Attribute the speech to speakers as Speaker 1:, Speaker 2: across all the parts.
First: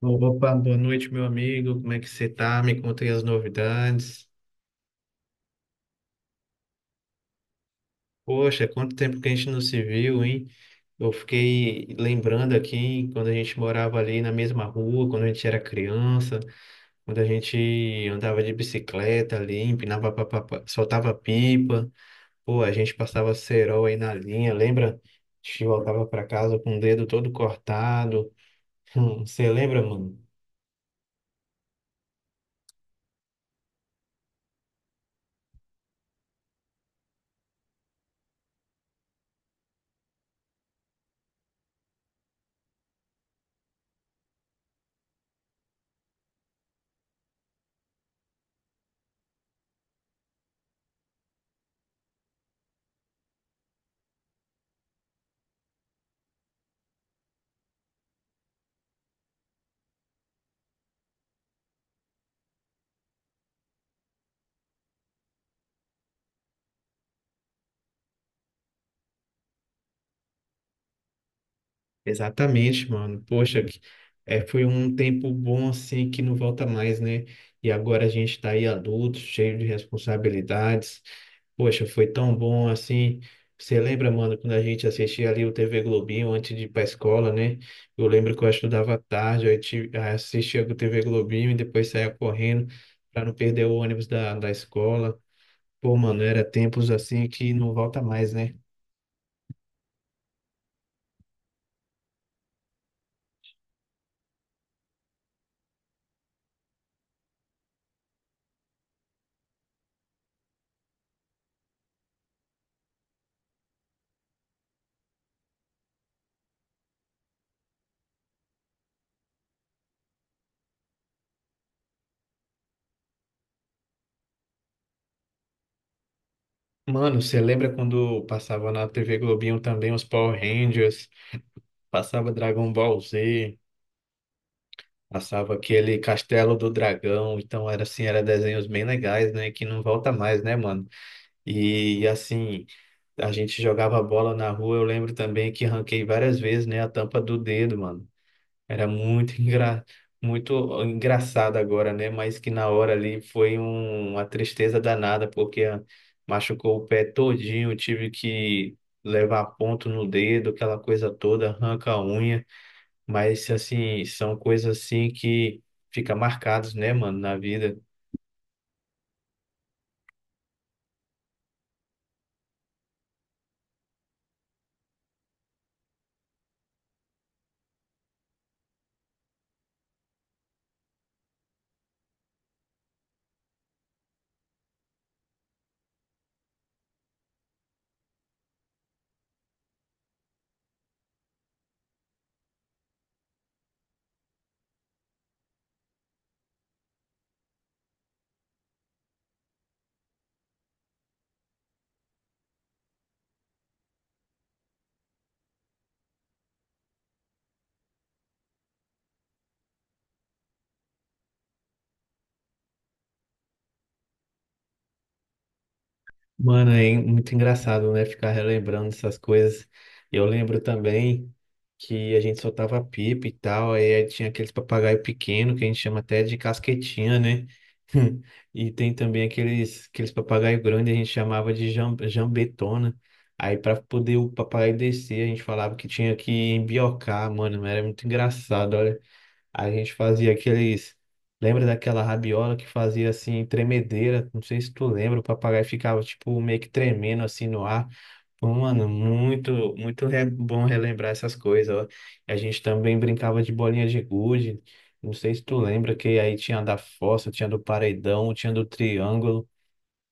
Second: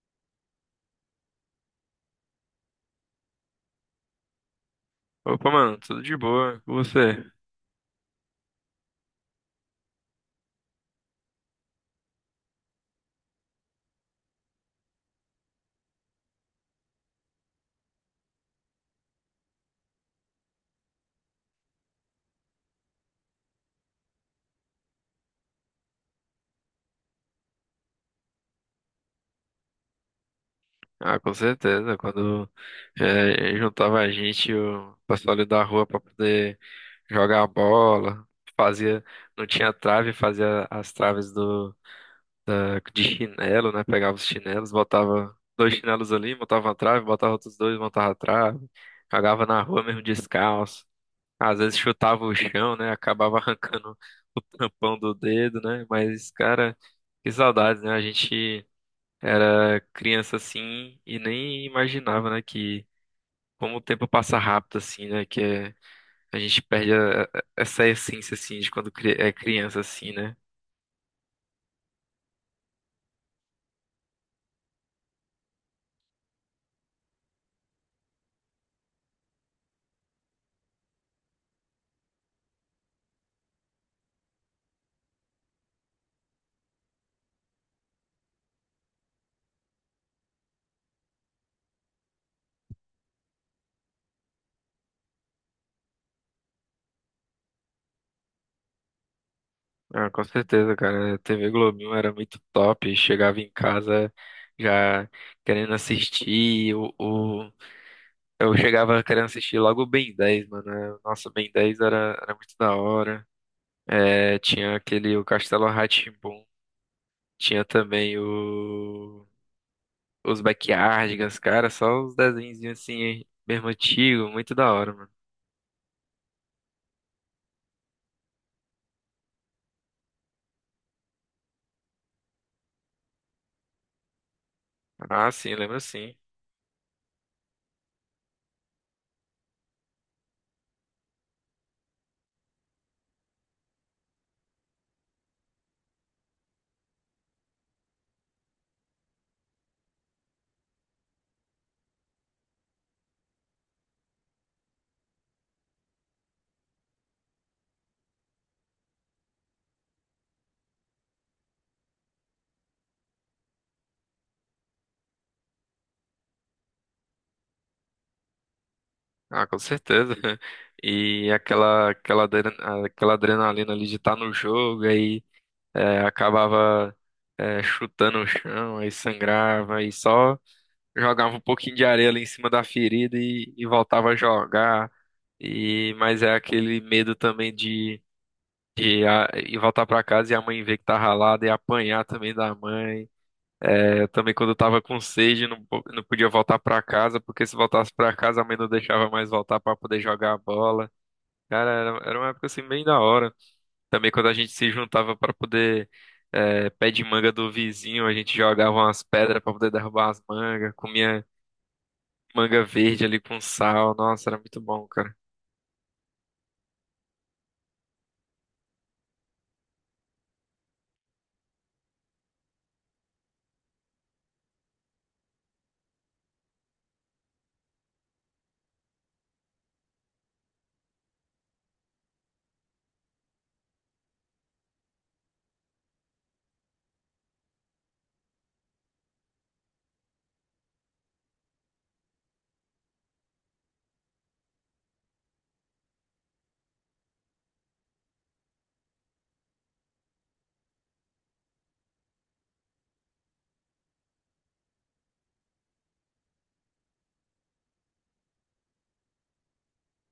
Speaker 1: Opa, boa noite, meu amigo. Como é que você tá? Me contem as novidades.
Speaker 2: Opa, mano, tudo de boa com você?
Speaker 1: Poxa, quanto tempo que a gente não se viu, hein? Eu fiquei lembrando aqui quando a gente morava ali na mesma rua, quando a gente era criança, quando a gente andava de bicicleta ali, empinava, papapá, soltava pipa. Pô, a gente passava cerol aí na linha, lembra? A gente voltava pra casa com o dedo todo cortado. Você lembra, mano?
Speaker 2: Ah, com certeza. Quando juntava a gente, o pessoal ali da rua pra poder jogar bola, fazia, não tinha trave, fazia as traves de chinelo, né? Pegava os chinelos, botava dois chinelos ali, montava uma trave, botava outros dois, montava a trave, jogava na rua mesmo descalço. Às vezes chutava o chão, né? Acabava arrancando o tampão do dedo, né? Mas, cara, que saudades, né? A gente era criança assim e nem imaginava, né, que como o tempo passa rápido assim, né, a gente perde essa essência assim de quando é criança assim, né?
Speaker 1: Exatamente, mano. É, foi um tempo bom assim que não volta mais, né? E agora a gente tá aí adulto, cheio de responsabilidades. Poxa, foi tão bom assim. Você lembra, mano, quando a gente assistia ali o TV Globinho antes de ir pra escola, né? Eu lembro que eu estudava à tarde, aí assistia o TV Globinho e depois saía correndo pra não perder o ônibus da escola. Pô, mano, era tempos assim que não volta mais, né?
Speaker 2: Ah, com certeza, cara. A TV Globinho era muito top. Chegava em casa já querendo assistir. Eu chegava querendo assistir logo o Ben 10, mano. Nossa, o Ben 10 era muito da hora. É, tinha aquele, o Castelo rá tinha também o. os Backyardigans, cara, só os desenhinhos assim, mesmo antigo, muito da hora, mano.
Speaker 1: Mano, você lembra quando passava na TV Globinho também os Power Rangers, passava Dragon Ball Z,
Speaker 2: Ah,
Speaker 1: passava
Speaker 2: sim, lembro
Speaker 1: aquele
Speaker 2: sim.
Speaker 1: Castelo do Dragão? Então era assim, era desenhos bem legais, né, que não volta mais, né, mano? E assim, a gente jogava bola na rua, eu lembro também que ranquei várias vezes, né, a tampa do dedo, mano. Era muito muito engraçado agora, né? Mas que na hora ali uma tristeza danada, porque machucou o pé todinho, tive que levar ponto no dedo, aquela coisa toda, arranca a unha. Mas, assim, são coisas assim que fica marcados, né, mano, na vida.
Speaker 2: Ah, com certeza. E aquela adrenalina ali de estar no jogo, aí acabava chutando o chão, aí sangrava, aí só jogava um pouquinho de areia ali em cima da ferida e voltava a jogar. E, mas é aquele medo também de e voltar pra casa e a mãe ver que tá ralado e apanhar também da mãe. É, eu também quando eu tava com sede não, não podia voltar pra casa, porque se voltasse pra casa a mãe não deixava mais voltar pra poder jogar a bola. Cara, era uma época assim bem da hora. Também quando a gente se juntava pra poder pé de manga do vizinho, a gente jogava umas pedras pra poder derrubar as mangas, comia manga verde ali com sal. Nossa, era muito bom, cara.
Speaker 1: Mano, é muito engraçado, né? Ficar relembrando essas coisas. Eu lembro também que a gente soltava pipa e tal, aí tinha aqueles papagaio pequeno que a gente chama até de casquetinha, né? E tem também aqueles papagaio grande, a gente chamava de jambetona. Aí para poder o papagaio descer, a gente falava que tinha que embiocar, mano, era muito engraçado, a gente fazia aqueles. Lembra daquela rabiola que fazia assim, tremedeira? Não sei se tu lembra, o papagaio ficava tipo meio que tremendo assim no ar. Pô, mano, bom relembrar essas coisas, ó. A gente também brincava de bolinha de gude. Não sei se tu lembra que aí tinha a da fossa, tinha do paredão, tinha do triângulo.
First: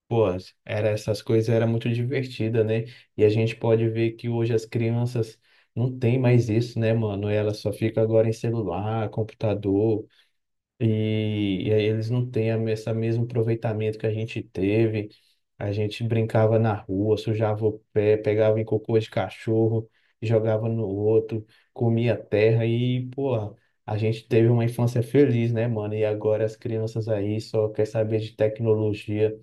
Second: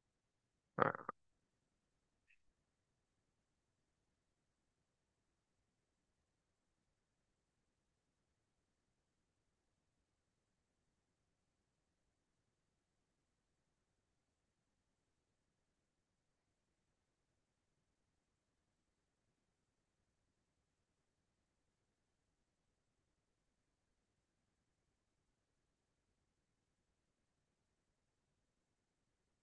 Speaker 1: Pô, era
Speaker 2: Ah,
Speaker 1: essas coisas era muito divertida, né? E a gente pode ver que hoje as crianças não têm mais isso, né, mano? Elas só ficam agora em celular, computador, e aí eles não têm a, esse mesmo aproveitamento que a gente teve. A gente brincava na rua, sujava o pé, pegava em cocô de cachorro, jogava no outro, comia terra e, pô, a gente teve uma infância feliz, né, mano? E agora as crianças aí só quer saber de tecnologia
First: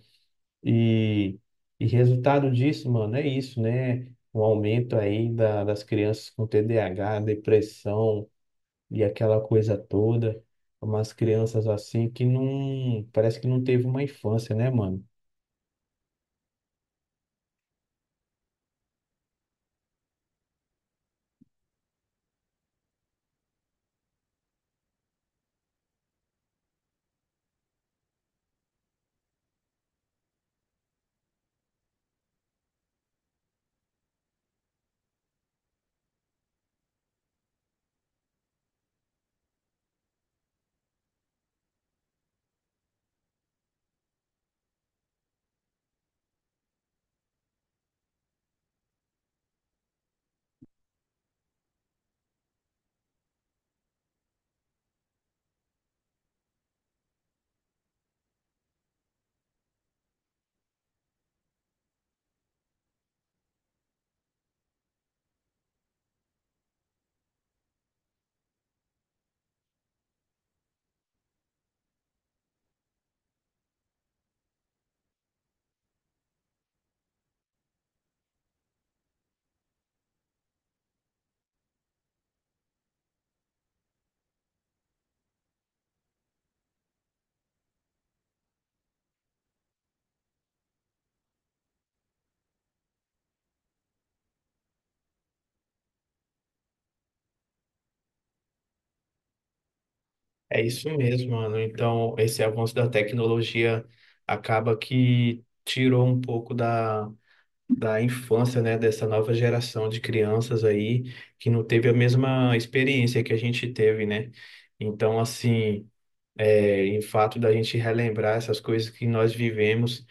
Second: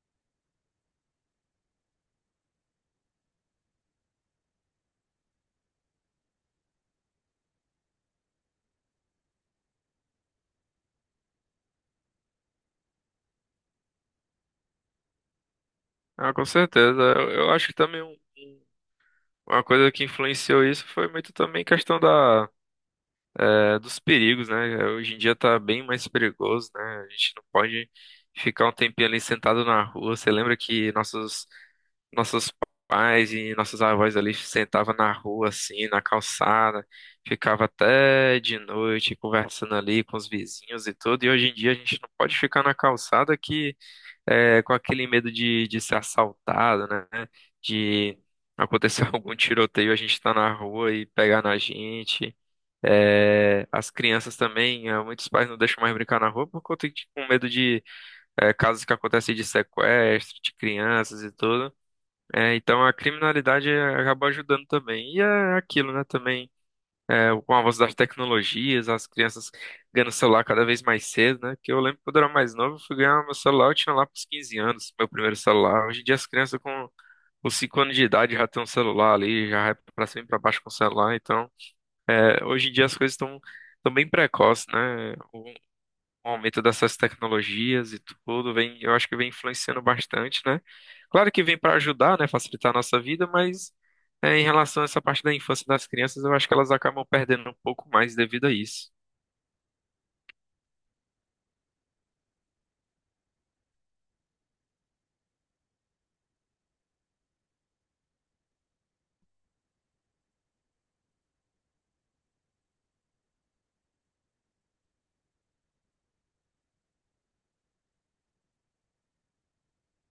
Speaker 1: e, e resultado disso, mano, é isso, né? Um aumento aí das crianças com TDAH, depressão e aquela coisa toda. Umas crianças assim que não, parece que não teve uma infância, né, mano?
Speaker 2: ah, com certeza. Eu acho que também uma coisa que influenciou isso foi muito também questão da dos perigos, né? Hoje em dia tá bem mais perigoso, né? A gente não pode ficar um tempinho ali sentado na rua. Você lembra que nossos pais e nossos avós ali sentavam na rua, assim, na calçada, ficava até de noite conversando ali com os vizinhos e tudo. E hoje em dia a gente não pode ficar na calçada que com aquele medo de ser assaltado, né? De acontecer algum tiroteio, a gente tá na rua e pegar na gente. É, as crianças também, muitos pais não deixam mais brincar na rua por conta de com medo de casos que acontecem de sequestro de crianças e tudo. É, então a criminalidade acaba ajudando também. E é aquilo, né? Também com o avanço das tecnologias, as crianças ganhando celular cada vez mais cedo, né? Que eu lembro quando eu era mais novo, eu fui ganhar meu celular, eu tinha lá pros 15 anos, meu primeiro celular. Hoje em dia as crianças com os 5 anos de idade já tem um celular ali, já vai pra cima e pra baixo com o celular, então. É, hoje em dia as coisas estão bem precoces, né? O aumento dessas tecnologias e tudo vem, eu acho que vem influenciando bastante, né? Claro que vem para ajudar, né, facilitar a nossa vida, mas em relação a essa parte da infância das crianças, eu acho que elas acabam perdendo um pouco mais devido a isso.
Speaker 1: É isso mesmo, mano. Então, esse avanço da tecnologia acaba que tirou um pouco da infância, né, dessa nova geração de crianças aí que não teve a mesma experiência que a gente teve, né? Então, assim. É, em fato da gente relembrar essas coisas que nós vivemos,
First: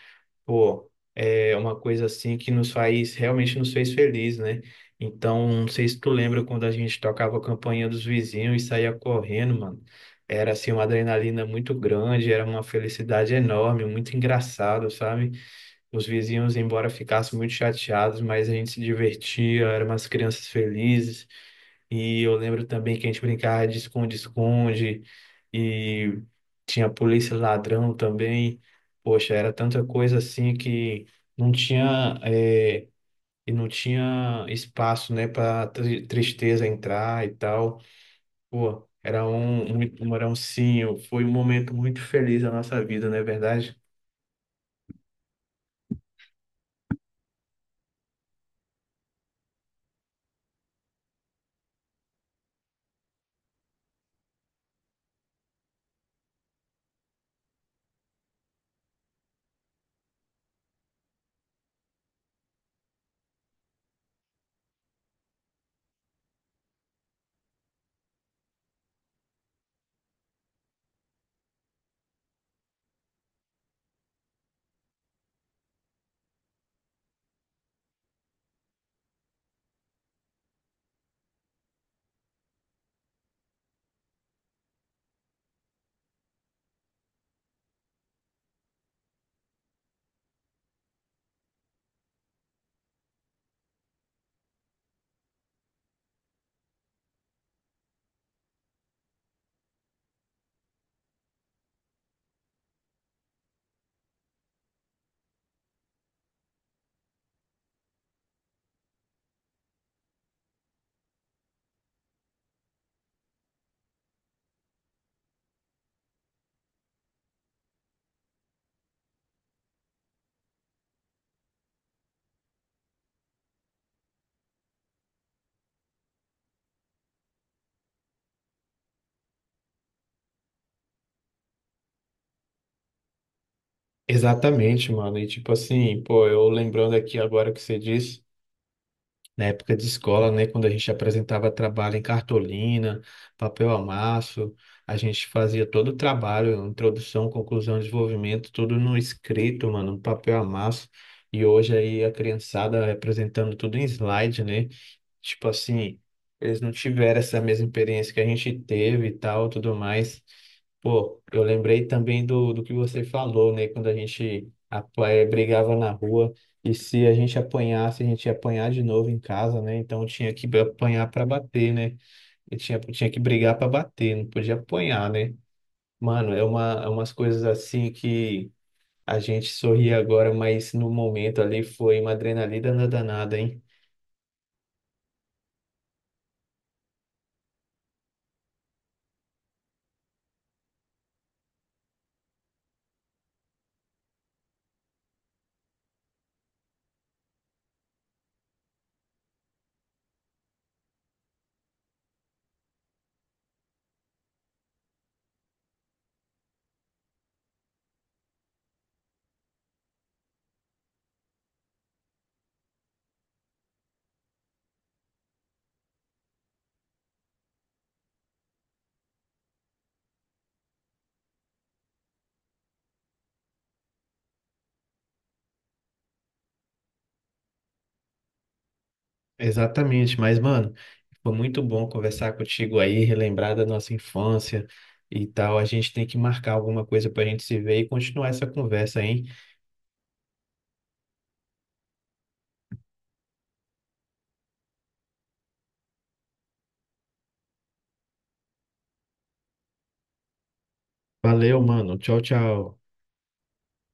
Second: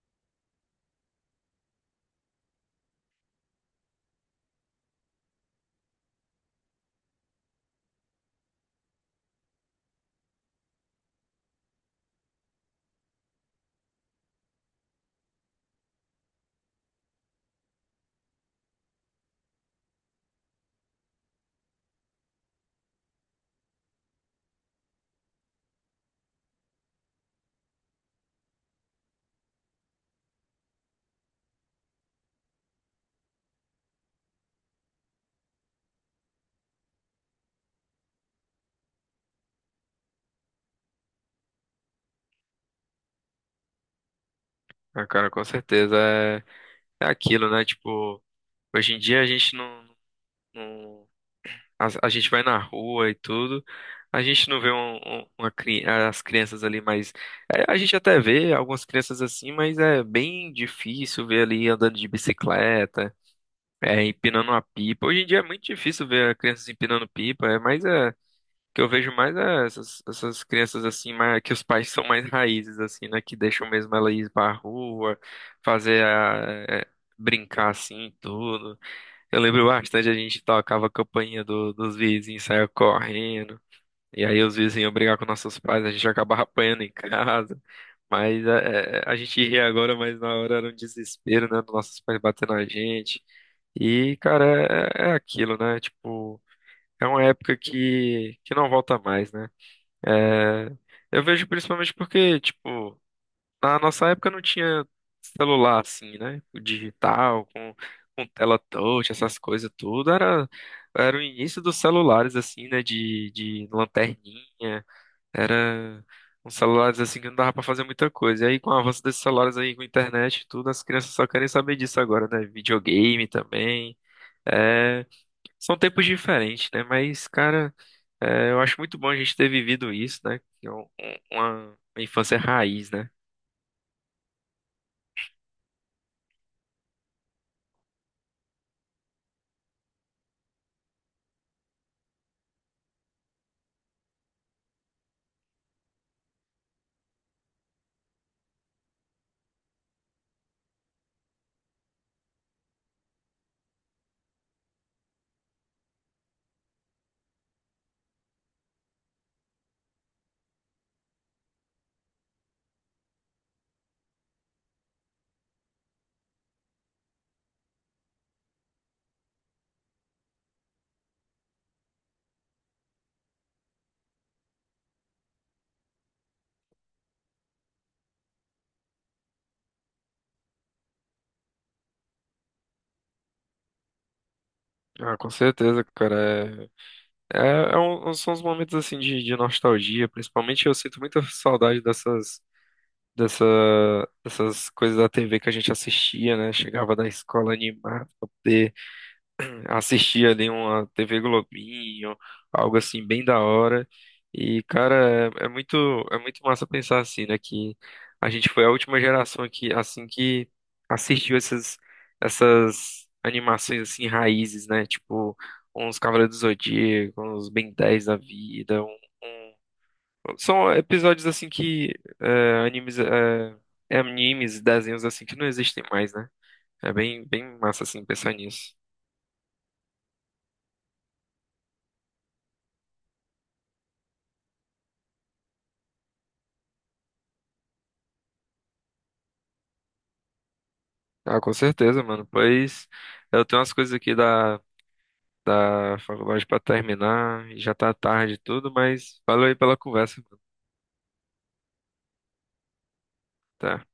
Speaker 1: pô, é uma coisa assim que nos faz, realmente nos fez feliz, né? Então, não sei se tu lembra quando a gente tocava a campainha dos vizinhos e saía correndo, mano. Era assim uma adrenalina muito grande, era uma felicidade enorme, muito engraçado, sabe? Os vizinhos, embora ficassem muito chateados, mas a gente se divertia, eram umas crianças felizes. E eu lembro também que a gente brincava de esconde-esconde e tinha polícia e ladrão também. Poxa, era tanta coisa assim que não tinha eh, e não tinha espaço, né, para tristeza entrar e tal. Pô, era um, muito um era um sim foi um momento muito feliz da nossa vida, não é verdade?
Speaker 2: Ah, cara, com certeza é aquilo, né? Tipo, hoje em dia a gente não, não A, a gente vai na rua e tudo. A gente não vê as crianças ali, mas a gente até vê algumas crianças assim, mas é bem difícil ver ali andando de bicicleta, empinando uma pipa. Hoje em dia é muito difícil ver crianças empinando pipa, é mais o que eu vejo mais é essas crianças assim, mais, que os pais são mais raízes assim, né, que deixam mesmo ela ir pra rua, fazer brincar assim, e tudo. Eu lembro bastante, a gente tocava a campainha dos vizinhos, saia correndo. E aí os vizinhos iam brigar com nossos pais, a gente acabava apanhando em casa. Mas é, a gente ri agora, mas na hora era um desespero, né? Dos nossos pais batendo na gente. E, cara, é aquilo, né? Tipo, é uma época que não volta mais, né? É, eu vejo principalmente porque, tipo. Na nossa época não tinha celular assim, né? O digital, com tela touch, essas coisas tudo. Era o início dos celulares, assim, né? De lanterninha. Era uns celulares assim que não dava pra fazer muita coisa. E aí, com o avanço desses celulares aí, com internet e tudo, as crianças só querem saber disso agora, né? Videogame também. É, são tempos diferentes, né? Mas, cara, eu acho muito bom a gente ter vivido isso, né? Que é uma infância raiz, né?
Speaker 1: Exatamente, mano. E tipo assim, pô, eu lembrando aqui agora o que você disse. Na época de escola, né, quando a gente apresentava trabalho em cartolina, papel amasso, a gente fazia todo o trabalho, introdução, conclusão, desenvolvimento, tudo no escrito, mano, no papel amasso. E hoje aí a criançada apresentando tudo em slide, né? Tipo assim, eles não tiveram essa mesma experiência que a gente teve e tal, tudo mais. Pô, eu lembrei também do que você falou, né? Quando a gente brigava na rua e se a gente apanhasse, a gente ia apanhar de novo em casa, né? Então tinha que apanhar para bater, né? E tinha que brigar para bater, não podia apanhar, né? Mano, é umas coisas assim que a gente sorri agora, mas no momento ali foi uma adrenalina danada, hein?
Speaker 2: Ah, com certeza, cara. São uns momentos assim de nostalgia, principalmente eu sinto muita saudade dessa, dessas coisas da TV que a gente assistia, né? Chegava da escola animado, assistir ali uma TV Globinho, algo assim bem da hora. E, cara, é muito massa pensar assim, né? Que a gente foi a última geração que, assim, que assistiu essas animações, assim, raízes, né? Tipo, uns Cavaleiros do Zodíaco, uns Ben 10 da vida, São episódios, assim, que é, animes, é, animes, desenhos, assim, que não existem mais, né? É bem, bem massa, assim, pensar nisso.
Speaker 1: Exatamente, mas mano, foi muito bom conversar contigo aí, relembrar da nossa infância e tal. A gente tem que marcar alguma coisa pra gente se ver e continuar essa conversa, hein?
Speaker 2: Ah, com certeza, mano. Pois eu tenho umas coisas aqui da faculdade pra terminar e já tá tarde e tudo, mas valeu aí pela conversa, mano.
Speaker 1: Valeu, mano. Tchau, tchau.
Speaker 2: Tá.